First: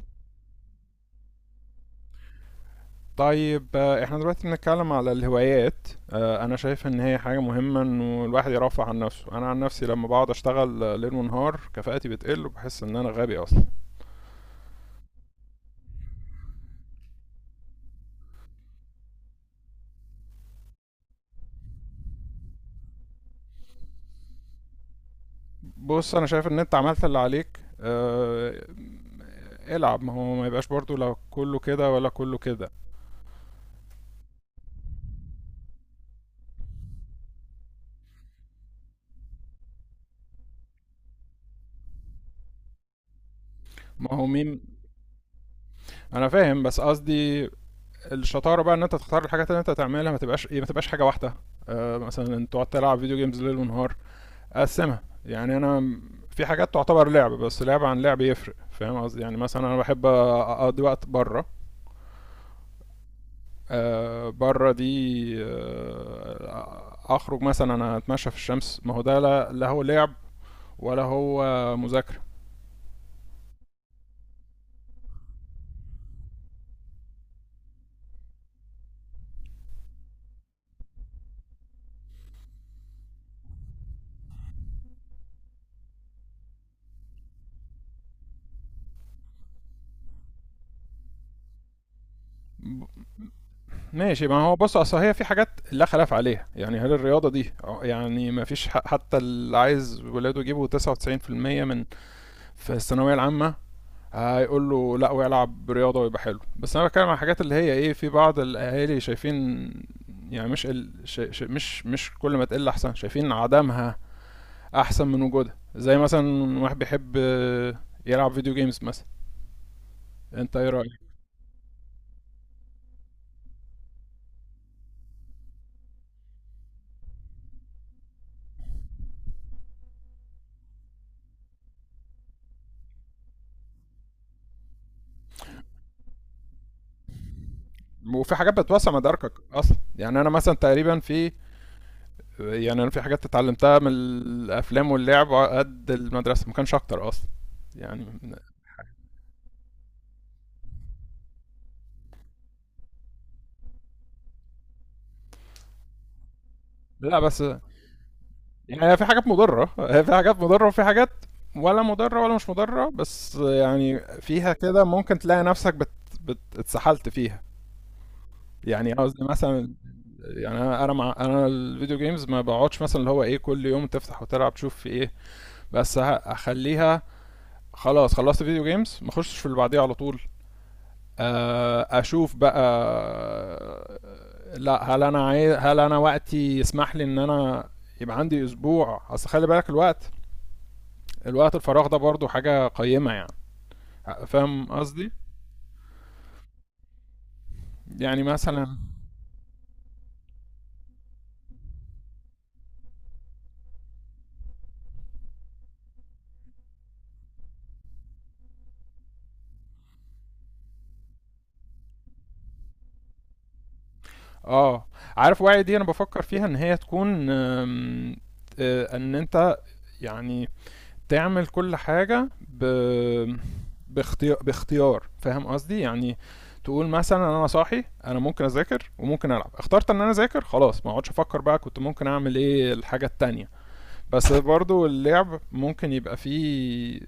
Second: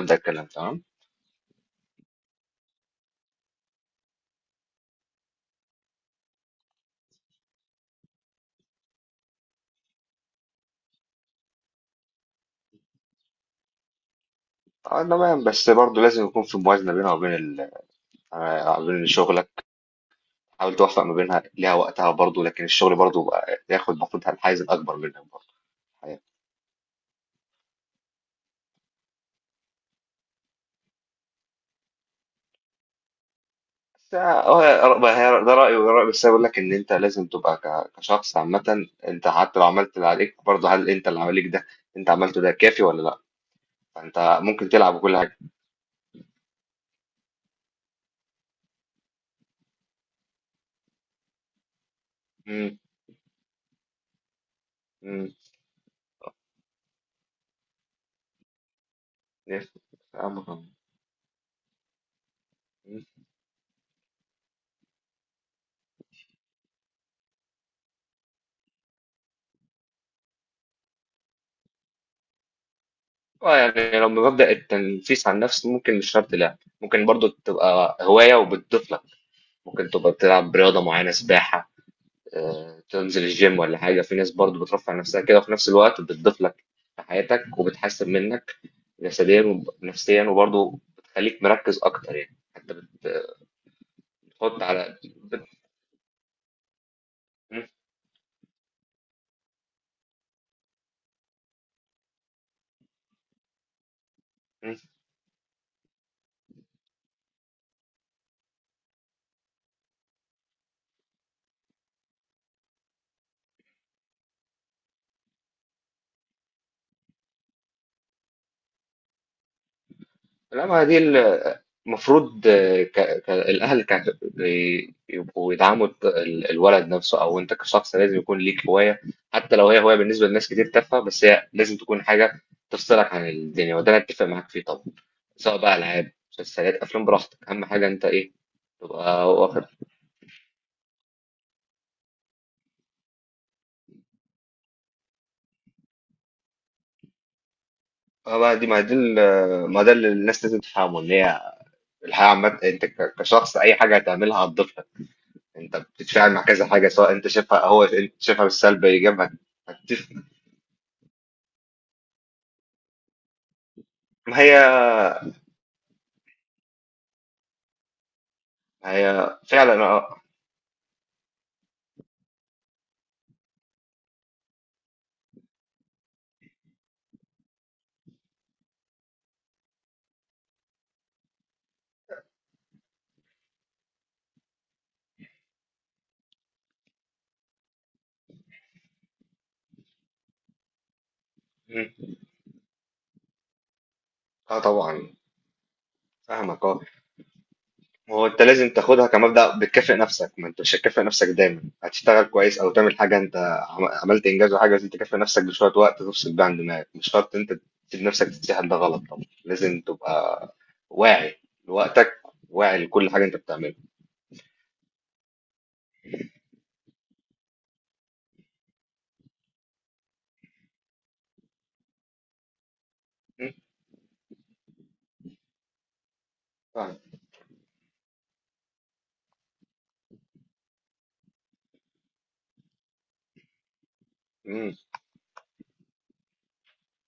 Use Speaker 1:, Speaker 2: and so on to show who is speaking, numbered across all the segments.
Speaker 1: الكلام تمام.
Speaker 2: طيب، احنا دلوقتي بنتكلم على الهوايات. انا شايف ان هي حاجة مهمة انه الواحد يرفع عن نفسه. انا عن نفسي لما بقعد اشتغل ليل ونهار كفاءتي بتقل وبحس ان انا غبي اصلا.
Speaker 1: اه، تمام، بس برضه لازم يكون في موازنه بينها وبين بين شغلك. حاول توفق ما بينها ليها وقتها برضه، لكن الشغل برضه بقى ياخد المفروض الحيز الاكبر منك برضه.
Speaker 2: بص،
Speaker 1: الحقيقة.
Speaker 2: انا شايف ان انت عملت اللي عليك، العب، ما هو ما يبقاش برضو لا كله كده ولا كله كده.
Speaker 1: بس، هو ده رايي وده رايي، بس أنا بقول لك ان انت لازم تبقى كشخص عامه، انت حتى لو عملت اللي عليك برضه، هل انت اللي عليك ده انت عملته ده كافي ولا لا؟
Speaker 2: ما هو
Speaker 1: فانت
Speaker 2: مين؟
Speaker 1: ممكن تلعب كل حاجه.
Speaker 2: انا فاهم، بس قصدي الشطارة بقى ان انت تختار الحاجات اللي انت تعملها، ما تبقاش ايه، ما تبقاش حاجة واحدة. مثلا انت تقعد
Speaker 1: امم
Speaker 2: تلعب فيديو جيمز ليل ونهار. اقسمها، يعني انا في حاجات تعتبر لعب، بس لعب عن لعب يفرق، فاهم قصدي؟ يعني مثلا انا بحب
Speaker 1: امم
Speaker 2: اقضي وقت بره. بره دي اخرج، مثلا انا اتمشى في الشمس، ما هو ده لا, لا هو لعب ولا هو مذاكره.
Speaker 1: اه، يعني لو بمبدأ التنفيس عن نفس، ممكن مش شرط لعب، ممكن برضو تبقى هواية وبتضيف لك. ممكن تبقى بتلعب رياضة معينة، سباحة، تنزل الجيم ولا حاجة، في ناس برضو بترفع نفسها كده، وفي نفس الوقت بتضيف لك في حياتك، وبتحسن منك جسديا ونفسيا، وبرضو بتخليك مركز أكتر، يعني حتى
Speaker 2: ماشي، ما هو
Speaker 1: بتحط
Speaker 2: بص اصل
Speaker 1: على
Speaker 2: هي في حاجات لا خلاف عليها، يعني هل الرياضه دي يعني ما فيش حتى اللي عايز ولاده يجيبوا 99% من في الثانويه العامه هيقول
Speaker 1: بت...
Speaker 2: له لا ويلعب رياضه ويبقى حلو. بس انا بتكلم عن الحاجات اللي هي ايه، في بعض الاهالي شايفين يعني مش ال... ش... ش... مش كل ما تقل احسن، شايفين عدمها احسن من وجودها، زي مثلا واحد بيحب يلعب فيديو جيمز مثلا، انت
Speaker 1: لا،
Speaker 2: ايه
Speaker 1: ما
Speaker 2: رايك؟
Speaker 1: دي، المفروض الأهل يبقوا يدعموا الولد نفسه، أو أنت كشخص لازم يكون ليك هواية، حتى لو هي هواية بالنسبة لناس كتير تافهة، بس هي لازم تكون حاجة تفصلك عن الدنيا، وده أنا أتفق معاك فيه طبعا، سواء بقى ألعاب، مسلسلات، أفلام، براحتك، أهم حاجة أنت إيه
Speaker 2: وفي حاجات بتوسع مداركك
Speaker 1: تبقى واخد.
Speaker 2: اصلا، يعني انا مثلا تقريبا في، يعني انا في حاجات اتعلمتها من الافلام واللعب على قد المدرسه ما كانش اكتر اصلا. يعني
Speaker 1: اه بقى، دي ما دي ال- ما ده اللي الناس لازم تفهمه، إن هي الحياة عامة، أنت كشخص أي حاجة هتعملها هتضيفها، انت بتتفاعل مع كذا حاجه، سواء
Speaker 2: لا
Speaker 1: انت
Speaker 2: بس
Speaker 1: شايفها، هو انت شايفها بالسلب
Speaker 2: يعني هي في حاجات
Speaker 1: ايجابها
Speaker 2: مضرة، هي
Speaker 1: هتتفق.
Speaker 2: في حاجات مضرة وفي حاجات ولا مضرة ولا مش مضرة، بس يعني
Speaker 1: ما
Speaker 2: فيها
Speaker 1: هي
Speaker 2: كده، ممكن تلاقي نفسك اتسحلت فيها.
Speaker 1: ما
Speaker 2: يعني قصدي
Speaker 1: هي
Speaker 2: مثلا،
Speaker 1: فعلا، اه.
Speaker 2: يعني انا انا الفيديو جيمز ما بقعدش مثلا اللي هو ايه كل يوم تفتح وتلعب تشوف في ايه، بس اخليها، خلاص خلصت فيديو جيمز ما اخشش في اللي بعديه على طول. اشوف بقى لا هل انا عايز، هل انا وقتي يسمح لي ان انا يبقى عندي اسبوع. اصل خلي بالك الوقت، الوقت الفراغ ده
Speaker 1: مم.
Speaker 2: برضه حاجة قيمة يعني،
Speaker 1: اه،
Speaker 2: فاهم قصدي؟
Speaker 1: طبعا، فاهمك، اه.
Speaker 2: يعني
Speaker 1: هو انت لازم
Speaker 2: مثلا
Speaker 1: تاخدها كمبدأ، بتكافئ نفسك، ما انت مش هتكافئ نفسك دايما، هتشتغل كويس او تعمل حاجه، انت عملت انجاز وحاجه لازم تكافئ نفسك بشويه وقت تفصل بيها عن دماغك، مش شرط انت تسيب نفسك تتسحل، ده غلط طبعا، لازم تبقى واعي لوقتك، واعي لكل حاجه انت بتعملها.
Speaker 2: اه، عارف وعي دي انا بفكر فيها ان هي تكون ان انت يعني تعمل كل حاجة
Speaker 1: مم.
Speaker 2: باختيار، باختيار، فاهم قصدي؟ يعني تقول
Speaker 1: فاهم.
Speaker 2: مثلا انا صاحي، انا ممكن اذاكر وممكن العب، اخترت ان انا اذاكر، خلاص ما اقعدش افكر بقى كنت ممكن اعمل ايه الحاجة التانية. بس
Speaker 1: مم.
Speaker 2: برضو اللعب ممكن يبقى فيه،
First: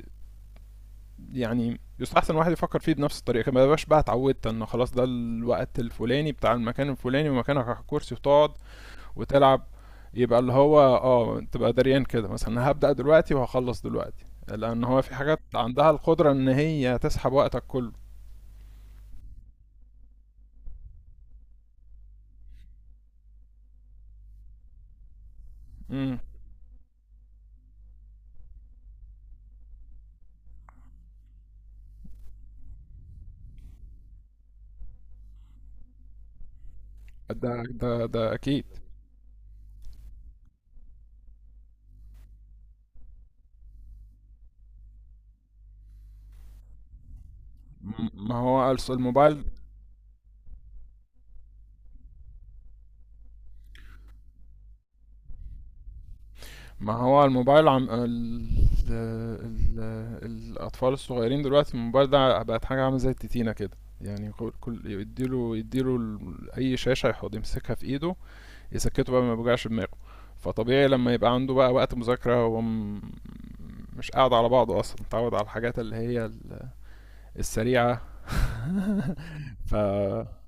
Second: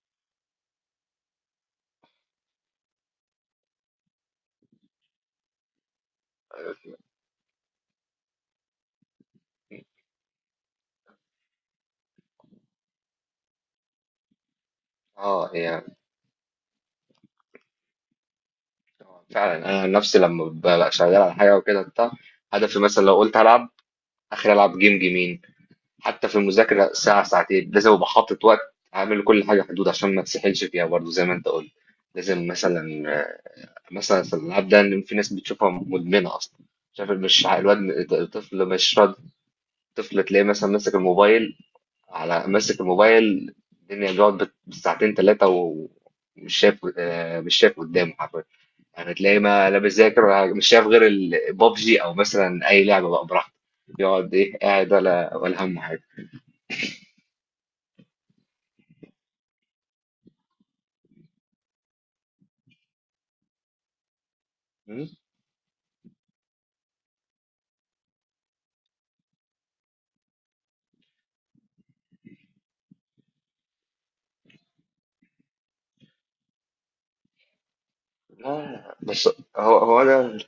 Speaker 2: يعني يستحسن الواحد يفكر فيه بنفس الطريقه كده، ما يبقاش بقى اتعودت ان خلاص ده الوقت الفلاني بتاع المكان الفلاني ومكانك على الكرسي وتقعد وتلعب. يبقى اللي هو اه تبقى دريان كده، مثلا هبدأ دلوقتي وهخلص دلوقتي، لان هو في حاجات
Speaker 1: اه، هي
Speaker 2: عندها القدره ان هي تسحب وقتك كله.
Speaker 1: فعلا، انا عن نفسي لما ببقى شغال على حاجه وكده بتاع، هدفي مثلا لو قلت هلعب اخر العب جيم جيمين،
Speaker 2: امم
Speaker 1: حتى في المذاكره ساعه ساعتين لازم ابقى حاطط وقت، اعمل كل حاجه حدود عشان ما تسحلش فيها برضه، زي ما انت قلت. لازم مثلا في الالعاب ده، إن في ناس بتشوفها مدمنه اصلا، شايف مش،
Speaker 2: ده ده
Speaker 1: الواد
Speaker 2: ده اكيد.
Speaker 1: الطفل مش راضي، الطفل تلاقيه مثلا ماسك الموبايل، على ماسك الموبايل الدنيا، بيقعد بالساعتين ثلاثة، ومش شايف، مش شايف قدامه
Speaker 2: ما
Speaker 1: حرفيا.
Speaker 2: هو
Speaker 1: يعني تلاقيه،
Speaker 2: الموبايل،
Speaker 1: ما لا بيذاكر، ولا مش شايف غير البابجي او مثلا اي لعبة بقى براحته، يقعد ايه، قاعد، ولا همه حاجة.
Speaker 2: ما هو الموبايل ال... الأطفال الصغيرين دلوقتي الموبايل ده بقت حاجة عاملة زي التتينة كده، يعني
Speaker 1: م؟
Speaker 2: يديله أي شاشة يحط يمسكها في إيده يسكته بقى ما يوجعش دماغه. فطبيعي لما يبقى عنده بقى وقت مذاكرة مش قاعد على بعضه أصلا، متعود على الحاجات اللي هي السريعة.
Speaker 1: لا، بس
Speaker 2: ف
Speaker 1: هو انا،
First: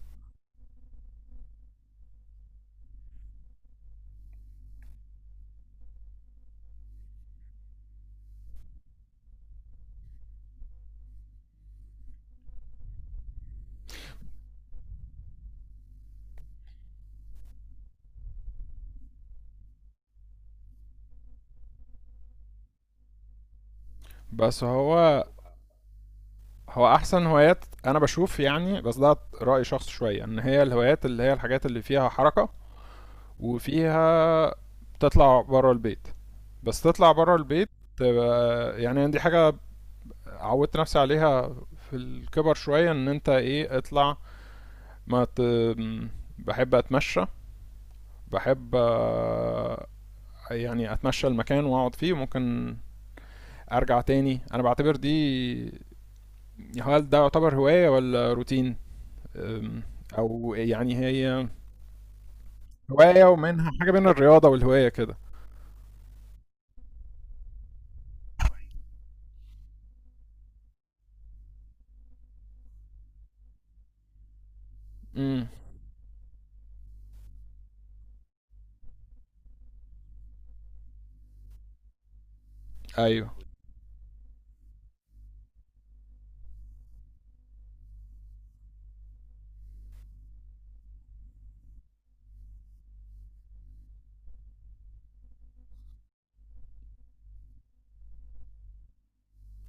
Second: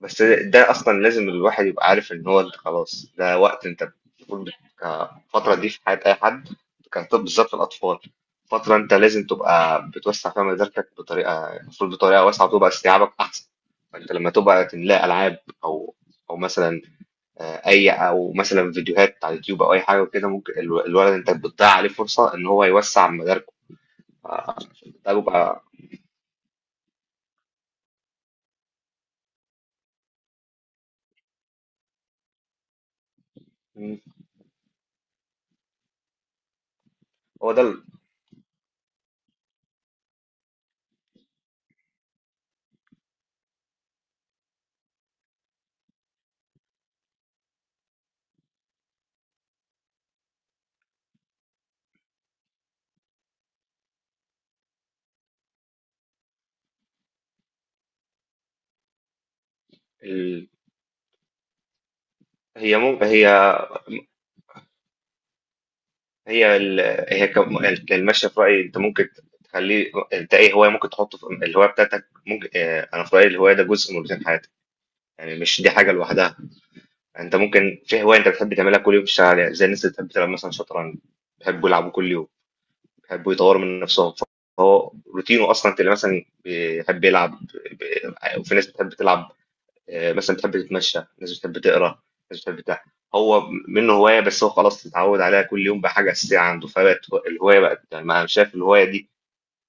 Speaker 1: بس ده أصلًا لازم الواحد يبقى عارف إن هو أنت خلاص، ده وقت أنت المفروض، الفترة دي في حياة أي حد، كانت بالذات في الأطفال، فترة أنت لازم تبقى بتوسّع فيها مداركك بطريقة، المفروض بطريقة واسعة، وتبقى استيعابك أحسن، فأنت لمّا تبقى تملاه ألعاب، أو مثلًا أي أو مثلًا فيديوهات على اليوتيوب، أو أي حاجة وكده، ممكن الولد أنت بتضيّع عليه فرصة إن هو يوسّع مداركه، ف
Speaker 2: بس
Speaker 1: ده
Speaker 2: هو
Speaker 1: بيبقى.
Speaker 2: هو احسن هوايات انا بشوف، يعني بس ده راي شخص شويه ان هي الهوايات اللي هي الحاجات اللي فيها حركه
Speaker 1: إمم،
Speaker 2: وفيها تطلع بره البيت. بس تطلع بره
Speaker 1: هو ده
Speaker 2: البيت
Speaker 1: ال
Speaker 2: تبقى يعني دي حاجة عودت نفسي عليها في الكبر شوية، ان انت ايه اطلع. ما ت... بحب اتمشى، بحب يعني اتمشى المكان واقعد فيه ممكن ارجع تاني. انا بعتبر دي، هل ده يعتبر هواية ولا روتين؟ أم،
Speaker 1: ال
Speaker 2: او يعني هي
Speaker 1: هي مم
Speaker 2: هواية
Speaker 1: هي
Speaker 2: ومنها حاجة بين الرياضة والهواية كده.
Speaker 1: هي هي كم... المشي في رأيي، انت ممكن تخليه، انت ايه هواية، ممكن تحطه في الهواية بتاعتك، ممكن، اه، انا في رأيي الهواية ده جزء من روتين حياتك. يعني
Speaker 2: امم،
Speaker 1: مش دي حاجة لوحدها، انت ممكن في هواية انت بتحب تعملها كل يوم، تشتغل عليها، زي الناس اللي بتحب تلعب مثلا شطرنج، بيحبوا يلعبوا كل يوم،
Speaker 2: ايوه.
Speaker 1: بيحبوا يطوروا من نفسهم، فهو روتينه اصلا، انت اللي مثلا بيحب يلعب وفي ناس بتحب تلعب، مثلا بتحب تتمشى، ناس بتحب تقرا، ناس بتحب بتاع، هو منه هوايه، بس هو خلاص اتعود عليها كل يوم بقى حاجه اساسيه عنده، فبقت الهوايه بقت، يعني، ما انا شايف الهوايه دي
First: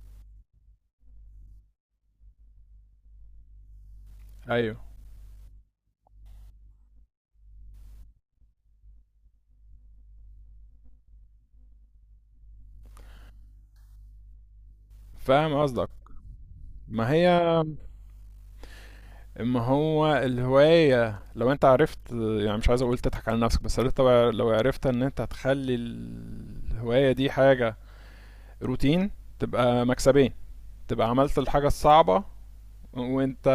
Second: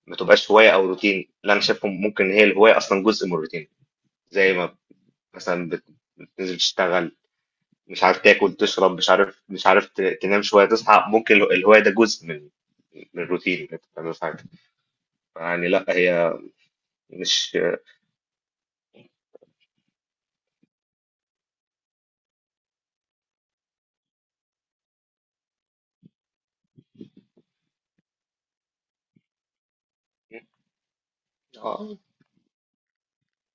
Speaker 1: ما تبقاش هوايه او روتين، لا، انا شايف ممكن هي الهوايه اصلا جزء من الروتين. زي ما
Speaker 2: ايوه،
Speaker 1: مثلا بتنزل تشتغل، مش عارف تاكل تشرب، مش عارف تنام شويه تصحى، ممكن الهوايه ده جزء من الروتين اللي انت بتعمله في حياتك.
Speaker 2: فاهم
Speaker 1: يعني لا،
Speaker 2: قصدك.
Speaker 1: هي
Speaker 2: ما هي،
Speaker 1: مش،
Speaker 2: ما هو الهواية لو انت عرفت يعني، مش عايز اقول تضحك على نفسك، بس لو انت لو عرفت ان انت هتخلي الهواية دي حاجة روتين تبقى مكسبين، تبقى عملت الحاجة
Speaker 1: اه،
Speaker 2: الصعبة. وانت،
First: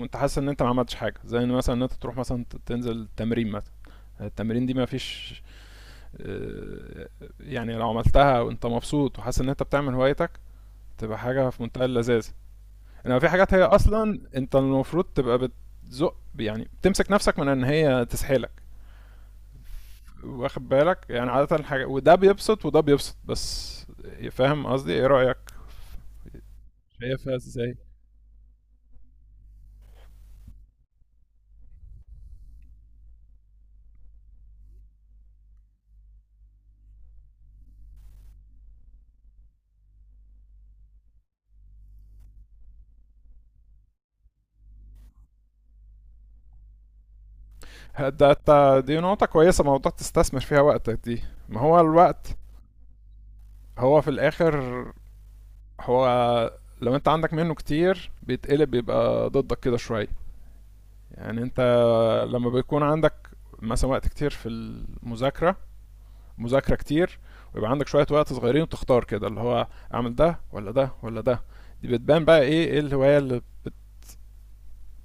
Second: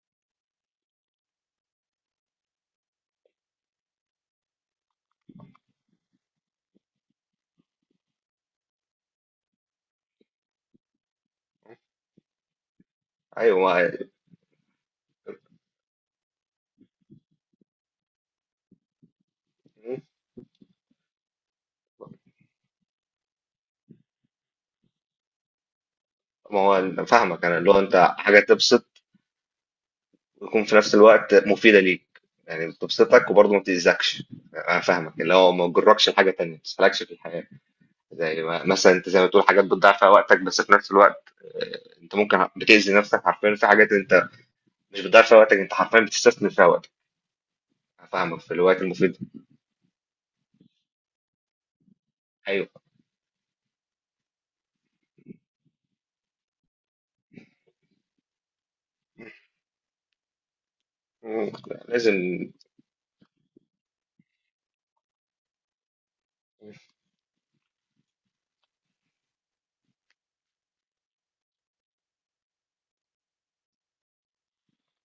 Speaker 2: وانت حاسس ان انت ما عملتش حاجة، زي ان مثلا ان انت تروح مثلا تنزل تمرين مثلا، التمرين دي ما فيش آه، يعني لو عملتها وانت مبسوط وحاسس ان انت بتعمل هوايتك تبقى حاجة في منتهى اللذاذ. انما في حاجات
Speaker 1: ايوه،
Speaker 2: هي
Speaker 1: ما
Speaker 2: اصلا انت المفروض تبقى بتزق، يعني بتمسك نفسك من ان هي تسحلك، واخد بالك؟ يعني عادة حاجة وده بيبسط وده بيبسط بس، فاهم قصدي؟ ايه رأيك،
Speaker 1: ما هو أنا
Speaker 2: شايفها
Speaker 1: فاهمك، انا اللي
Speaker 2: ازاي؟
Speaker 1: هو انت حاجه تبسط، ويكون في نفس الوقت مفيدة ليك، يعني بتبسطك وبرضه ما بتأذكش. انا فاهمك، اللي هو ما تجركش لحاجة تانية، ما تسحلكش في الحياة، زي ما مثلا انت، زي ما بتقول حاجات بتضيع فيها وقتك، بس في نفس الوقت انت ممكن بتأذي نفسك حرفيا في حاجات انت مش بتضيع فيها وقتك، انت حرفيا بتستثمر فيها وقتك. أنا فاهمك، في الوقت
Speaker 2: دي
Speaker 1: المفيد،
Speaker 2: نقطة كويسة، موضوع تستثمر فيها وقتك دي، ما هو الوقت
Speaker 1: ايوه،
Speaker 2: هو في الاخر، هو لو انت عندك منه كتير بيتقلب بيبقى ضدك كده شوية. يعني
Speaker 1: مم،
Speaker 2: انت
Speaker 1: لازم
Speaker 2: لما بيكون عندك مثلا وقت كتير في المذاكرة، مذاكره كتير، ويبقى عندك شويه وقت صغيرين، وتختار كده اللي هو اعمل ده ولا ده ولا ده، دي بتبان بقى ايه، ايه الهوايه اللي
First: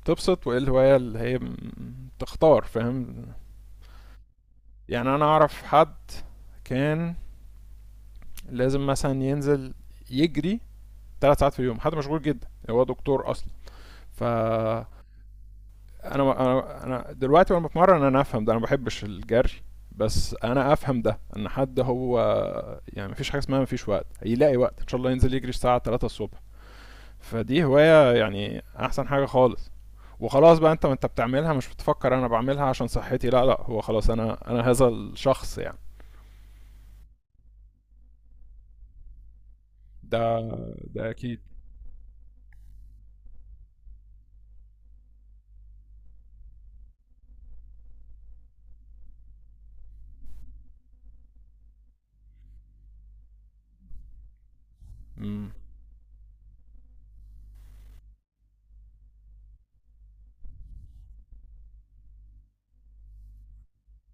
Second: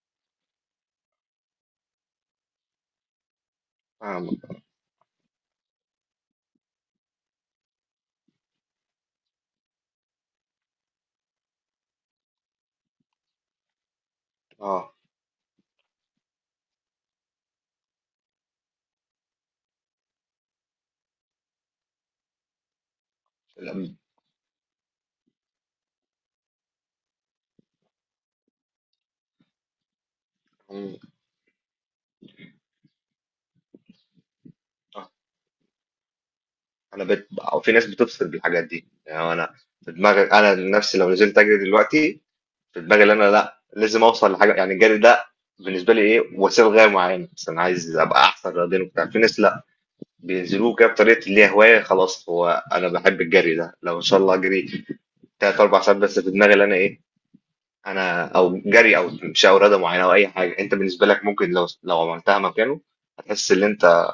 Speaker 2: بتبسط وايه الهوايه اللي هي تختار، فاهم؟
Speaker 1: فاهمك،
Speaker 2: يعني انا اعرف حد كان لازم مثلا ينزل يجري 3 ساعات في اليوم، حد مشغول جدا، هو دكتور اصلا. ف انا،
Speaker 1: اه،
Speaker 2: انا دلوقتي وانا بتمرن انا افهم ده، انا ما بحبش الجري، بس انا افهم ده ان حد هو يعني مفيش حاجه اسمها
Speaker 1: لا،
Speaker 2: مفيش
Speaker 1: مم،
Speaker 2: وقت، هيلاقي وقت ان شاء الله ينزل يجري الساعه 3 الصبح. فدي هواية يعني أحسن حاجة خالص، وخلاص بقى أنت وأنت بتعملها مش بتفكر أنا بعملها عشان صحتي، لا لا، هو خلاص أنا، أنا هذا
Speaker 1: آه.
Speaker 2: الشخص يعني.
Speaker 1: انا أو في ناس بتفصل بالحاجات دي، يعني انا في دماغي،
Speaker 2: ده
Speaker 1: انا عن نفسي
Speaker 2: ده
Speaker 1: لو نزلت
Speaker 2: أكيد.
Speaker 1: اجري دلوقتي، في دماغي ان انا لا، لازم اوصل لحاجه، يعني الجري ده بالنسبه لي ايه، وسيله لغايه معينه، بس انا عايز ابقى احسن رياضيا وبتاع. في ناس لا، بينزلوه كده بطريقه اللي هي هوايه خلاص، هو انا بحب الجري ده، لو ان شاء الله اجري
Speaker 2: مم.
Speaker 1: تلات اربع ساعات، بس في دماغي ان انا ايه، انا او جري او مشي او رياضه معينه او اي حاجه، انت بالنسبه لك، ممكن لو عملتها مكانه هتحس ان انت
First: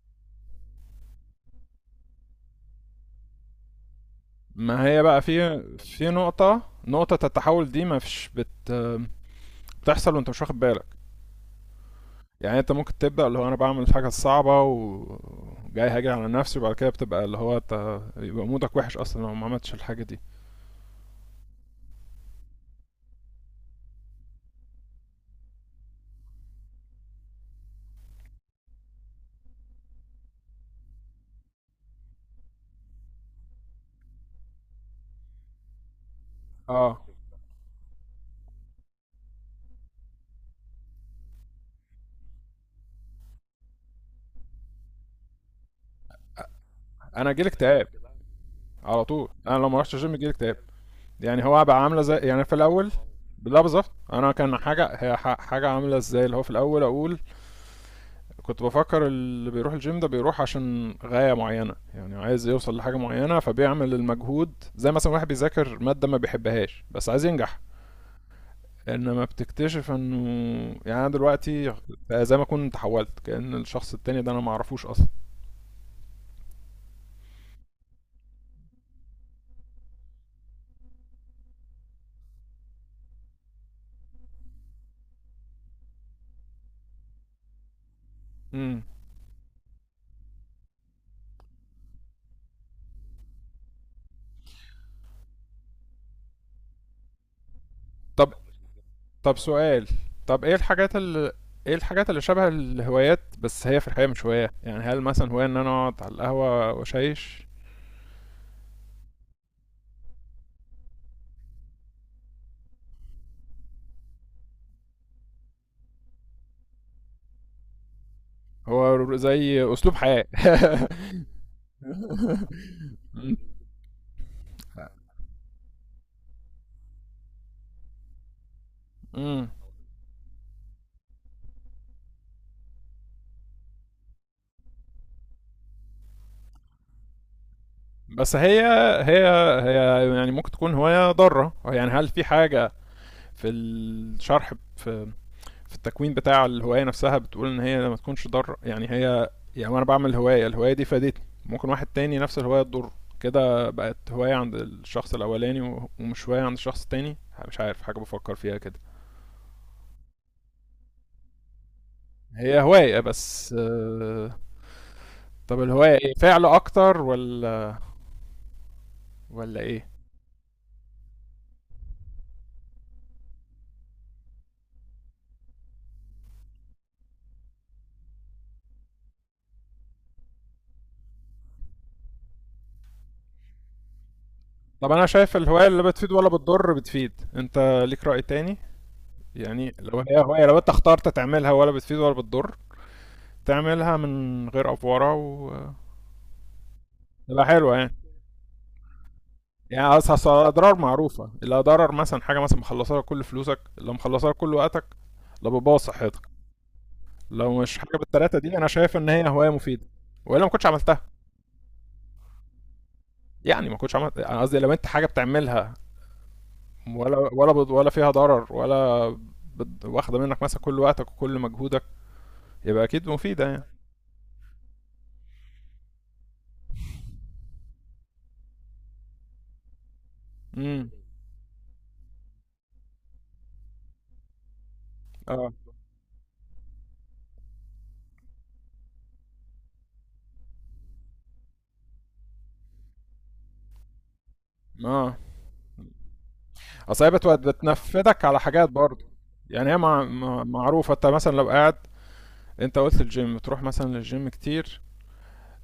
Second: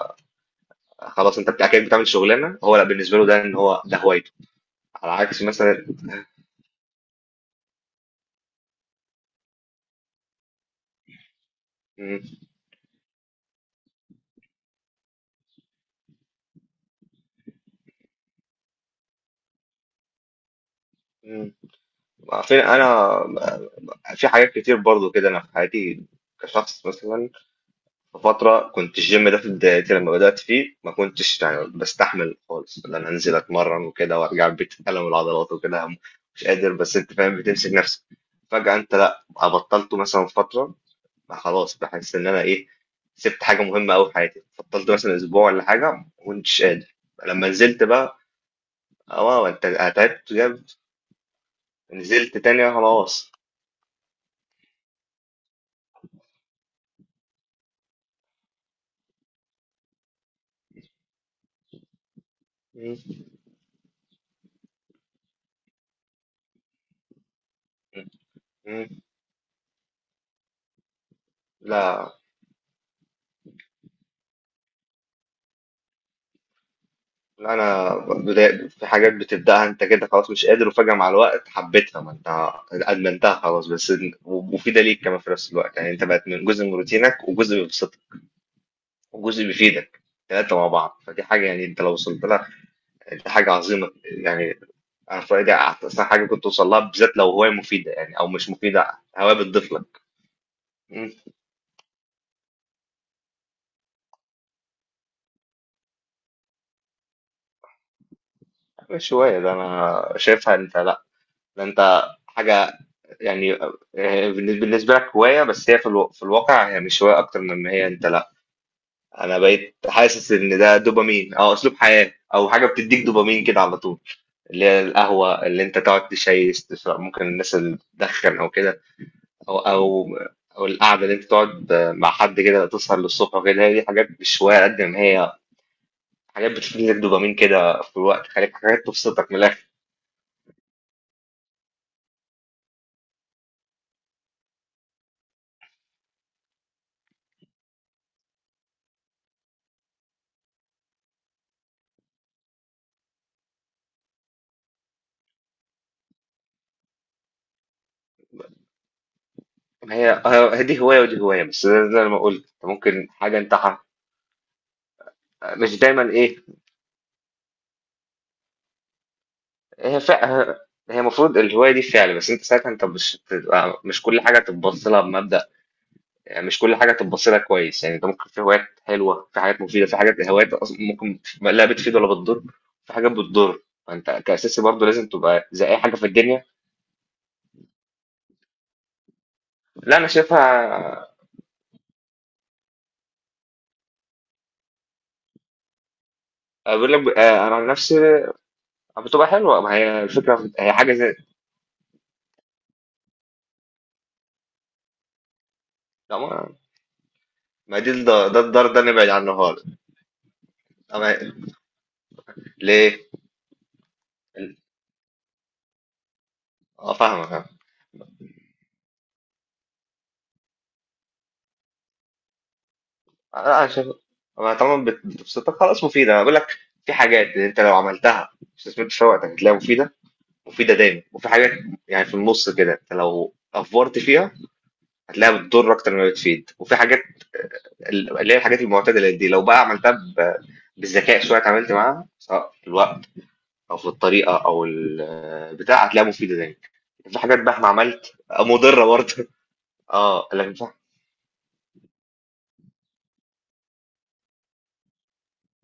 Speaker 1: خلاص، كأنك بتعمل شغلانه، هو لا بالنسبه له ده ان هو ده هوايته.
Speaker 2: ما هي
Speaker 1: على
Speaker 2: بقى
Speaker 1: عكس
Speaker 2: في،
Speaker 1: مثلا،
Speaker 2: في نقطة، نقطة التحول دي ما فيش بتحصل وأنت مش واخد بالك.
Speaker 1: م-
Speaker 2: يعني أنت ممكن تبدأ اللي هو أنا بعمل الحاجة الصعبة وجاي هاجي على نفسي، وبعد كده بتبقى اللي هو أنت يبقى مودك وحش أصلا لو ما عملتش الحاجة دي.
Speaker 1: م- عارفين انا في حاجات كتير برضو كده، انا في حياتي كشخص مثلا، في فتره كنت الجيم ده في بدايتي لما بدات فيه، ما كنتش يعني بستحمل خالص ان انا انزل اتمرن وكده، وارجع البيت الم العضلات وكده، مش قادر، بس
Speaker 2: اه،
Speaker 1: انت فاهم بتمسك نفسك. فجاه انت لا، بطلته مثلا فتره، خلاص بحس ان انا ايه، سبت حاجه مهمه قوي في حياتي، بطلت مثلا اسبوع ولا حاجه، ما كنتش قادر.
Speaker 2: أنا
Speaker 1: لما
Speaker 2: جيلي
Speaker 1: نزلت
Speaker 2: اكتئاب
Speaker 1: بقى،
Speaker 2: على طول،
Speaker 1: اه،
Speaker 2: أنا
Speaker 1: انت
Speaker 2: لو ما رحتش الجيم جيلي
Speaker 1: تعبت
Speaker 2: اكتئاب.
Speaker 1: جامد،
Speaker 2: يعني هو بقى عامله زي
Speaker 1: نزلت
Speaker 2: يعني في
Speaker 1: تاني،
Speaker 2: الاول،
Speaker 1: خلاص.
Speaker 2: لا بالظبط، انا كان حاجه هي حاجه عامله ازاي، اللي هو في الاول اقول كنت بفكر اللي بيروح الجيم ده بيروح عشان غايه معينه، يعني عايز يوصل
Speaker 1: مم.
Speaker 2: لحاجه معينه فبيعمل المجهود، زي مثلا واحد بيذاكر ماده ما بيحبهاش بس عايز ينجح.
Speaker 1: مم.
Speaker 2: انما بتكتشف انه يعني انا دلوقتي
Speaker 1: لا،
Speaker 2: بقى زي ما اكون تحولت كأن الشخص التاني ده انا ما اعرفوش اصلا.
Speaker 1: لا، انا في حاجات بتبداها انت كده خلاص مش قادر، وفجاه مع الوقت حبيتها، ما انت ادمنتها خلاص، بس ومفيده ليك كمان في نفس الوقت، يعني انت بقت من جزء من روتينك، وجزء بيبسطك،
Speaker 2: امم،
Speaker 1: وجزء بيفيدك، ثلاثه مع بعض، فدي حاجه، يعني انت لو وصلت لها، دي حاجه عظيمه يعني. انا في رايي احسن حاجه كنت توصل لها، بالذات لو هوايه مفيده، يعني او
Speaker 2: طب،
Speaker 1: مش مفيده، هوايه
Speaker 2: طب
Speaker 1: بتضيف
Speaker 2: سؤال،
Speaker 1: لك.
Speaker 2: طب ايه الحاجات
Speaker 1: مم.
Speaker 2: اللي، ايه الحاجات اللي شبه الهوايات بس هي في الحقيقة مش هواية؟ يعني هل مثلا هواية ان انا اقعد على القهوة واشيش؟
Speaker 1: مش هوايه، ده انا شايفها انت لا، ده انت حاجه، يعني بالنسبة لك هواية، بس هي في الو... في الواقع هي مش هواية أكتر من ما هي أنت لأ.
Speaker 2: هو
Speaker 1: أنا
Speaker 2: زي
Speaker 1: بقيت
Speaker 2: اسلوب حياة.
Speaker 1: حاسس إن ده دوبامين أو أسلوب حياة، أو حاجة بتديك
Speaker 2: مم.
Speaker 1: دوبامين كده على طول، اللي هي القهوة، اللي أنت تقعد تشيس تشرب، ممكن الناس اللي بتدخن أو كده،
Speaker 2: مم.
Speaker 1: أو أو القعدة اللي أنت تقعد مع حد كده تسهر للصبح وكده، هي دي حاجات مش هواية قد ما هي حاجات بتديك دوبامين كده في الوقت،
Speaker 2: بس
Speaker 1: خليك
Speaker 2: هي
Speaker 1: حاجات
Speaker 2: هي،
Speaker 1: تبسطك من الآخر.
Speaker 2: هي يعني ممكن تكون هواية ضارة يعني، هل في حاجة في الشرح، في في التكوين بتاع الهوايه نفسها بتقول ان هي ما تكونش ضار؟ يعني هي، يعني انا بعمل هوايه، الهوايه دي فادتني، ممكن واحد تاني نفس الهوايه تضر، كده بقت هوايه عند الشخص الاولاني ومش هوايه عند الشخص التاني، مش عارف، حاجه بفكر فيها كده.
Speaker 1: هي هي دي هواية ودي هواية، بس زي زي ما قلت
Speaker 2: هي هوايه
Speaker 1: ممكن حاجة
Speaker 2: بس
Speaker 1: أنت
Speaker 2: طب
Speaker 1: مش
Speaker 2: الهوايه
Speaker 1: دايما
Speaker 2: ايه،
Speaker 1: إيه.
Speaker 2: فعل اكتر، ولا ولا ايه؟
Speaker 1: هي فع هي المفروض الهواية دي فعل، بس انت ساعتها انت مش بتبقى، مش كل حاجة تبص لها بمبدأ، يعني مش كل حاجة تبص لها كويس، يعني انت ممكن في هوايات حلوة، في حاجات مفيدة، في حاجات هوايات اصلا ممكن لا بتفيد ولا بتضر، في حاجات بتضر، فانت كأساسي برضه
Speaker 2: طب انا
Speaker 1: لازم
Speaker 2: شايف
Speaker 1: تبقى زي
Speaker 2: الهوايه
Speaker 1: اي
Speaker 2: اللي
Speaker 1: حاجة في
Speaker 2: بتفيد ولا
Speaker 1: الدنيا.
Speaker 2: بتضر بتفيد انت، ليك راي تاني؟ يعني
Speaker 1: لا،
Speaker 2: لو
Speaker 1: انا
Speaker 2: هي هوايه، لو انت اخترت
Speaker 1: شايفها،
Speaker 2: تعملها ولا بتفيد ولا بتضر، تعملها من غير افوره، و
Speaker 1: اقول لك،
Speaker 2: تبقى
Speaker 1: انا عن
Speaker 2: حلوه يعني.
Speaker 1: نفسي، بتبقى حلوة، ما
Speaker 2: يعني
Speaker 1: هي
Speaker 2: أصل، أصل
Speaker 1: الفكرة هي
Speaker 2: الاضرار
Speaker 1: حاجة زي،
Speaker 2: معروفه، اللي ضرر مثلا حاجه مثلا مخلصاها كل فلوسك، اللي مخلصاها كل وقتك، اللي بتبوظ
Speaker 1: لا
Speaker 2: صحتك.
Speaker 1: ما،
Speaker 2: لو مش
Speaker 1: ما دي
Speaker 2: حاجه بالثلاثه
Speaker 1: ده
Speaker 2: دي انا
Speaker 1: الدار ده
Speaker 2: شايف ان
Speaker 1: نبعد
Speaker 2: هي
Speaker 1: عنه
Speaker 2: هوايه
Speaker 1: خالص.
Speaker 2: مفيده، والا ما كنتش
Speaker 1: طب
Speaker 2: عملتها.
Speaker 1: ليه؟
Speaker 2: يعني ما كنتش عملت، انا قصدي لو انت حاجه بتعملها
Speaker 1: اه،
Speaker 2: ولا
Speaker 1: فاهمك،
Speaker 2: ولا ولا فيها ضرر ولا واخده منك مثلا كل وقتك وكل مجهودك، يبقى اكيد مفيده يعني.
Speaker 1: انا شايف، أنا طالما بتبسطك خلاص مفيده، انا بقول لك في حاجات انت لو عملتها استثمرت في وقتك هتلاقيها مفيده، مفيده
Speaker 2: امم،
Speaker 1: دايما. وفي حاجات، يعني في النص كده، انت لو افورت فيها هتلاقيها
Speaker 2: اه،
Speaker 1: بتضر اكتر ما بتفيد. وفي حاجات اللي هي الحاجات المعتدله دي، لو بقى عملتها بالذكاء شويه، اتعاملت معاها سواء في الوقت او في الطريقه او
Speaker 2: اه،
Speaker 1: البتاع، هتلاقيها مفيده دايما.
Speaker 2: اصل هي
Speaker 1: يعني في حاجات بقى، ما عملت،
Speaker 2: بتنفذك على حاجات
Speaker 1: مضره
Speaker 2: برضه.
Speaker 1: برضه.
Speaker 2: يعني هي
Speaker 1: اه، لكن صح،
Speaker 2: معروفه، انت مثلا لو قاعد، انت قلت الجيم تروح مثلا للجيم كتير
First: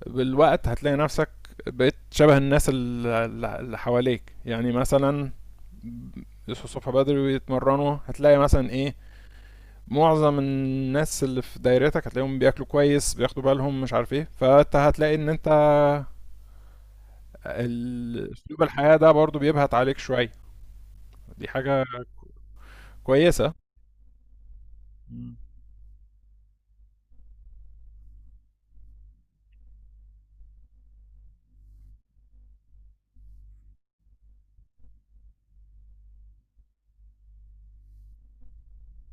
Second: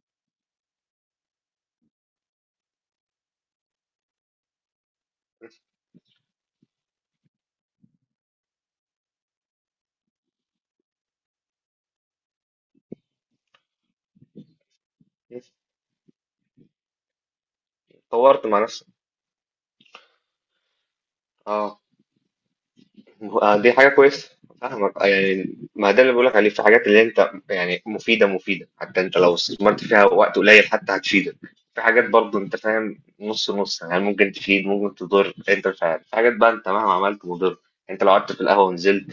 Speaker 2: بالوقت هتلاقي نفسك بقيت شبه الناس اللي حواليك، يعني مثلا يصحوا الصبح بدري ويتمرنوا، هتلاقي مثلا ايه، معظم الناس اللي في دايرتك هتلاقيهم بياكلوا كويس بياخدوا بالهم مش عارف ايه، فانت هتلاقي ان انت
Speaker 1: اتطورت مع
Speaker 2: اسلوب
Speaker 1: نفسك.
Speaker 2: الحياة ده برضو بيبهت عليك شوية، دي
Speaker 1: اه،
Speaker 2: حاجة كويسة.
Speaker 1: دي حاجة كويسة، فاهمك، يعني ما ده اللي بقولك عليه، في حاجات اللي انت يعني مفيدة، مفيدة حتى انت لو استثمرت فيها وقت قليل حتى هتفيدك. في حاجات برضه انت فاهم نص نص، يعني ممكن تفيد، ممكن تضر، انت مش عارف. في حاجات بقى انت مهما عملت مضر، انت لو قعدت في القهوة ونزلت،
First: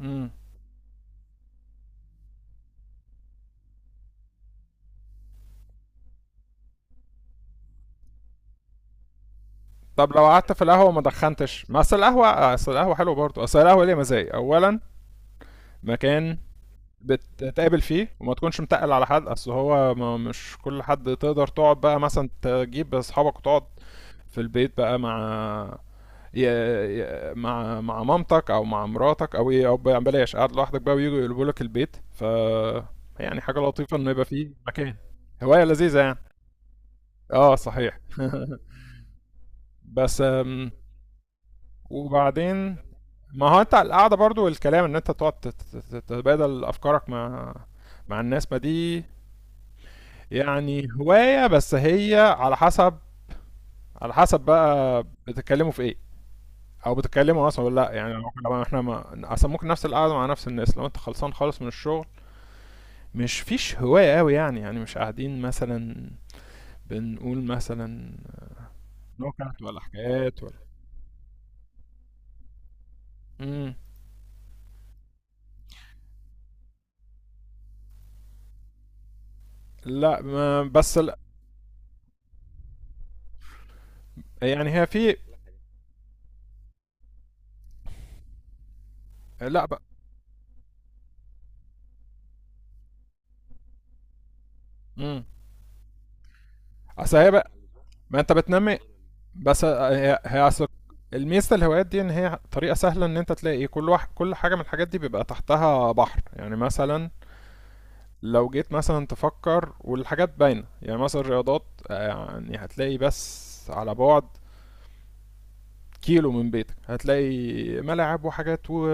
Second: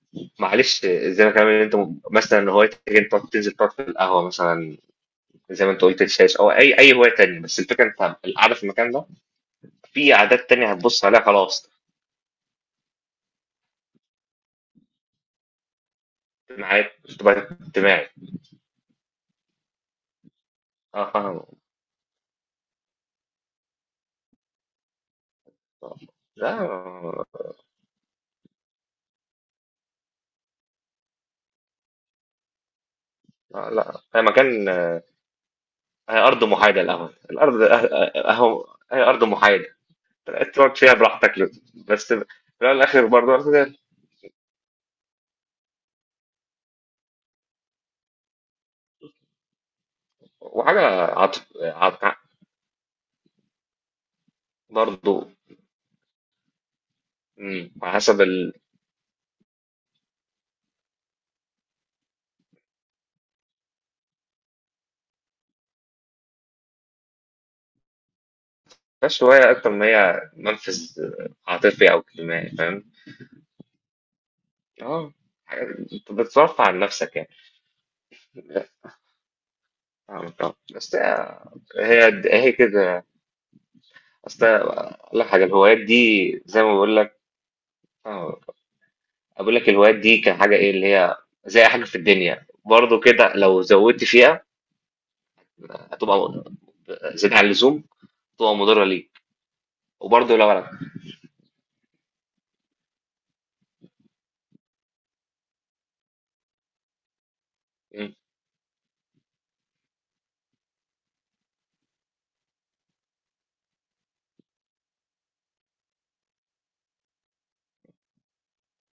Speaker 2: امم،
Speaker 1: معلش، زي ما كمان انت مثلا هوايتك انت تنزل تقعد في القهوة مثلا، زي ما انت قلت الشاش او اي اي هواية تانية، بس الفكرة انت القعدة في المكان ده،
Speaker 2: طب
Speaker 1: في
Speaker 2: لو
Speaker 1: عادات
Speaker 2: قعدت في
Speaker 1: تانية
Speaker 2: القهوة وما
Speaker 1: هتبص عليها
Speaker 2: دخنتش،
Speaker 1: خلاص.
Speaker 2: ما اصل القهوة، اصل القهوة حلوة برضو، اصل القهوة ليها مزايا، اولا مكان
Speaker 1: اجتماعات، تبقى
Speaker 2: بتتقابل فيه
Speaker 1: اجتماعي،
Speaker 2: وما تكونش متقل على حد، اصل هو ما مش كل
Speaker 1: اه،
Speaker 2: حد تقدر
Speaker 1: فاهم،
Speaker 2: تقعد بقى مثلا تجيب اصحابك وتقعد في البيت بقى مع ي...
Speaker 1: لا،
Speaker 2: مع مع مامتك او مع مراتك او ايه، او بلاش قاعد لوحدك بقى ويجوا يقلبوا لك البيت. ف يعني حاجه لطيفه
Speaker 1: لا،
Speaker 2: انه
Speaker 1: هي
Speaker 2: يبقى فيه
Speaker 1: مكان،
Speaker 2: مكان، هوايه لذيذه يعني.
Speaker 1: هي أرض محايدة، القهوة
Speaker 2: اه
Speaker 1: الأرض،
Speaker 2: صحيح.
Speaker 1: أهو هي أرض محايدة،
Speaker 2: بس
Speaker 1: تقعد فيها براحتك، بس في الأول
Speaker 2: وبعدين
Speaker 1: والآخر برضه
Speaker 2: ما
Speaker 1: أرض
Speaker 2: هو انت
Speaker 1: زي،
Speaker 2: القعده برضو والكلام ان انت تقعد تتبادل افكارك مع مع الناس، ما دي
Speaker 1: وحاجة
Speaker 2: يعني
Speaker 1: عط...
Speaker 2: هواية، بس
Speaker 1: عط...
Speaker 2: هي على حسب، على حسب بقى
Speaker 1: برضه،
Speaker 2: بتتكلموا في ايه، او بتتكلموا اصلا ولا لا.
Speaker 1: على
Speaker 2: يعني
Speaker 1: حسب
Speaker 2: لو احنا، لو احنا ما اصلا ممكن نفس القعده مع نفس الناس لو انت خلصان خالص من الشغل مش فيش هوايه قوي يعني، يعني مش قاعدين مثلا بنقول مثلا
Speaker 1: بس هواية
Speaker 2: نكت
Speaker 1: أكتر
Speaker 2: ولا
Speaker 1: ما هي
Speaker 2: حكايات ولا.
Speaker 1: منفذ عاطفي أو اجتماعي، فاهم؟
Speaker 2: امم،
Speaker 1: أه، حاجة، أنت بتصرف عن نفسك يعني. لا،
Speaker 2: لا
Speaker 1: فاهمك، أه،
Speaker 2: ما
Speaker 1: بس
Speaker 2: بس لا،
Speaker 1: هي هي كده، أصل
Speaker 2: يعني هي في،
Speaker 1: أقول لك حاجة، الهوايات دي زي ما بقول لك، آه، أقول
Speaker 2: لا
Speaker 1: لك
Speaker 2: بقى،
Speaker 1: الهوايات دي كحاجة إيه اللي هي، زي حاجة في الدنيا برضه كده، لو زودت فيها
Speaker 2: امم،
Speaker 1: هتبقى
Speaker 2: اصل هي
Speaker 1: زيادة عن
Speaker 2: بقى
Speaker 1: اللزوم،
Speaker 2: ما انت
Speaker 1: هتبقى
Speaker 2: بتنمي.
Speaker 1: مضرة ليك.
Speaker 2: بس هي
Speaker 1: وبرضه
Speaker 2: هي
Speaker 1: لو
Speaker 2: أصل
Speaker 1: أنا،
Speaker 2: الميزة الهوايات دي إن هي طريقة سهلة إن أنت تلاقي كل واحد، كل حاجة من الحاجات دي بيبقى تحتها بحر، يعني مثلا
Speaker 1: مم.
Speaker 2: لو جيت مثلا تفكر والحاجات باينة، يعني مثلا الرياضات يعني هتلاقي بس على بعد كيلو من بيتك هتلاقي ملاعب وحاجات و...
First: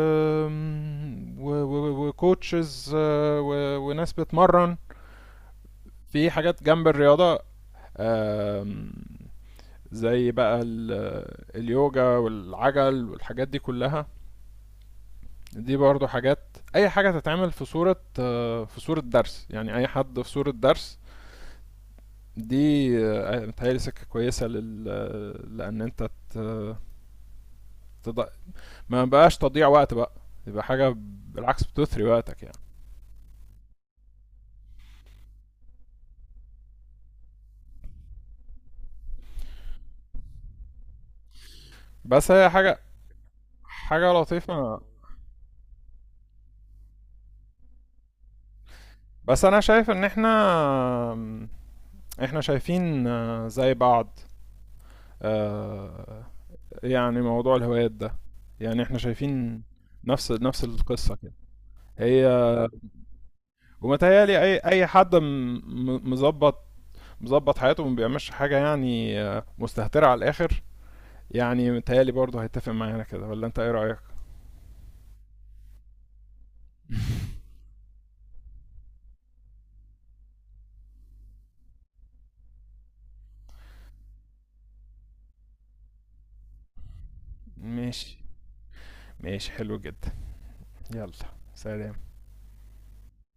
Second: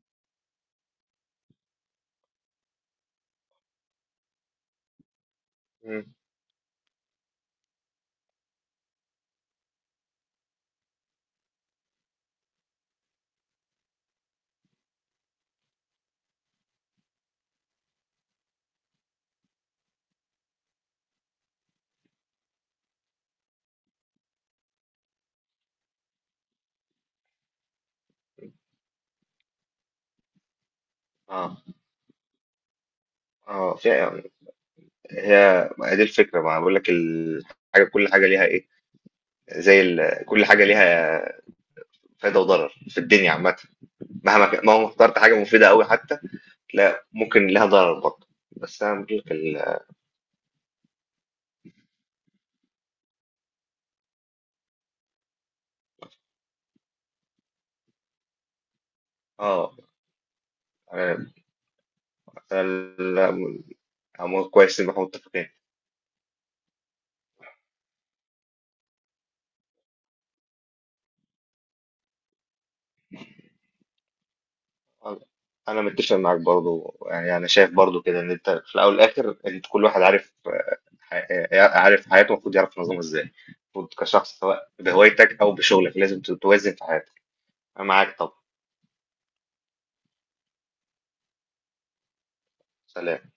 Speaker 2: و... و... وكوتشز وناس بتمرن،
Speaker 1: مم.
Speaker 2: في حاجات جنب الرياضة، آم، زي بقى اليوجا والعجل والحاجات دي كلها، دي برضو حاجات، اي حاجة تتعمل في صورة في صورة درس، يعني اي حد في صورة درس، دي متهيألي سكة كويسة لل... لان انت ت... تض... ما بقاش تضيع وقت بقى يبقى حاجة،
Speaker 1: اه،
Speaker 2: بالعكس بتثري وقتك يعني.
Speaker 1: اه، فعلا، هي ما دي الفكرة، ما بقول لك الحاجة، كل حاجة ليها إيه، زي كل حاجة ليها
Speaker 2: بس
Speaker 1: فايدة
Speaker 2: هي
Speaker 1: وضرر
Speaker 2: حاجة،
Speaker 1: في الدنيا عامة،
Speaker 2: حاجة
Speaker 1: مهما
Speaker 2: لطيفة،
Speaker 1: مهما اخترت حاجة مفيدة أوي حتى، لا، ممكن لها ضرر برضه، بس أنا بقول لك
Speaker 2: بس انا شايف ان احنا احنا شايفين زي بعض، آه، يعني موضوع الهوايات ده يعني احنا شايفين
Speaker 1: اه.
Speaker 2: نفس، نفس القصة
Speaker 1: أنا...
Speaker 2: كده. هي
Speaker 1: أنا... لا،
Speaker 2: ومتهيألي أي
Speaker 1: كويس
Speaker 2: أي
Speaker 1: إن احنا
Speaker 2: حد
Speaker 1: متفقين.
Speaker 2: م- مظبط مظبط حياته وما بيعملش حاجة يعني مستهترة على الآخر، يعني متهيألي برضه هيتفق معانا كده، ولا أنت إيه رأيك؟
Speaker 1: انا متفق معاك برضو، يعني انا شايف برضو كده، ان انت في الاول والاخر، انت كل واحد عارف، عارف حياته المفروض يعرف ينظمها ازاي، المفروض كشخص سواء بهوايتك او بشغلك لازم توازن في حياتك. انا
Speaker 2: ماشي،
Speaker 1: معاك طبعا.
Speaker 2: ماشي، حلو جدا، يلا، سلام.
Speaker 1: سلام.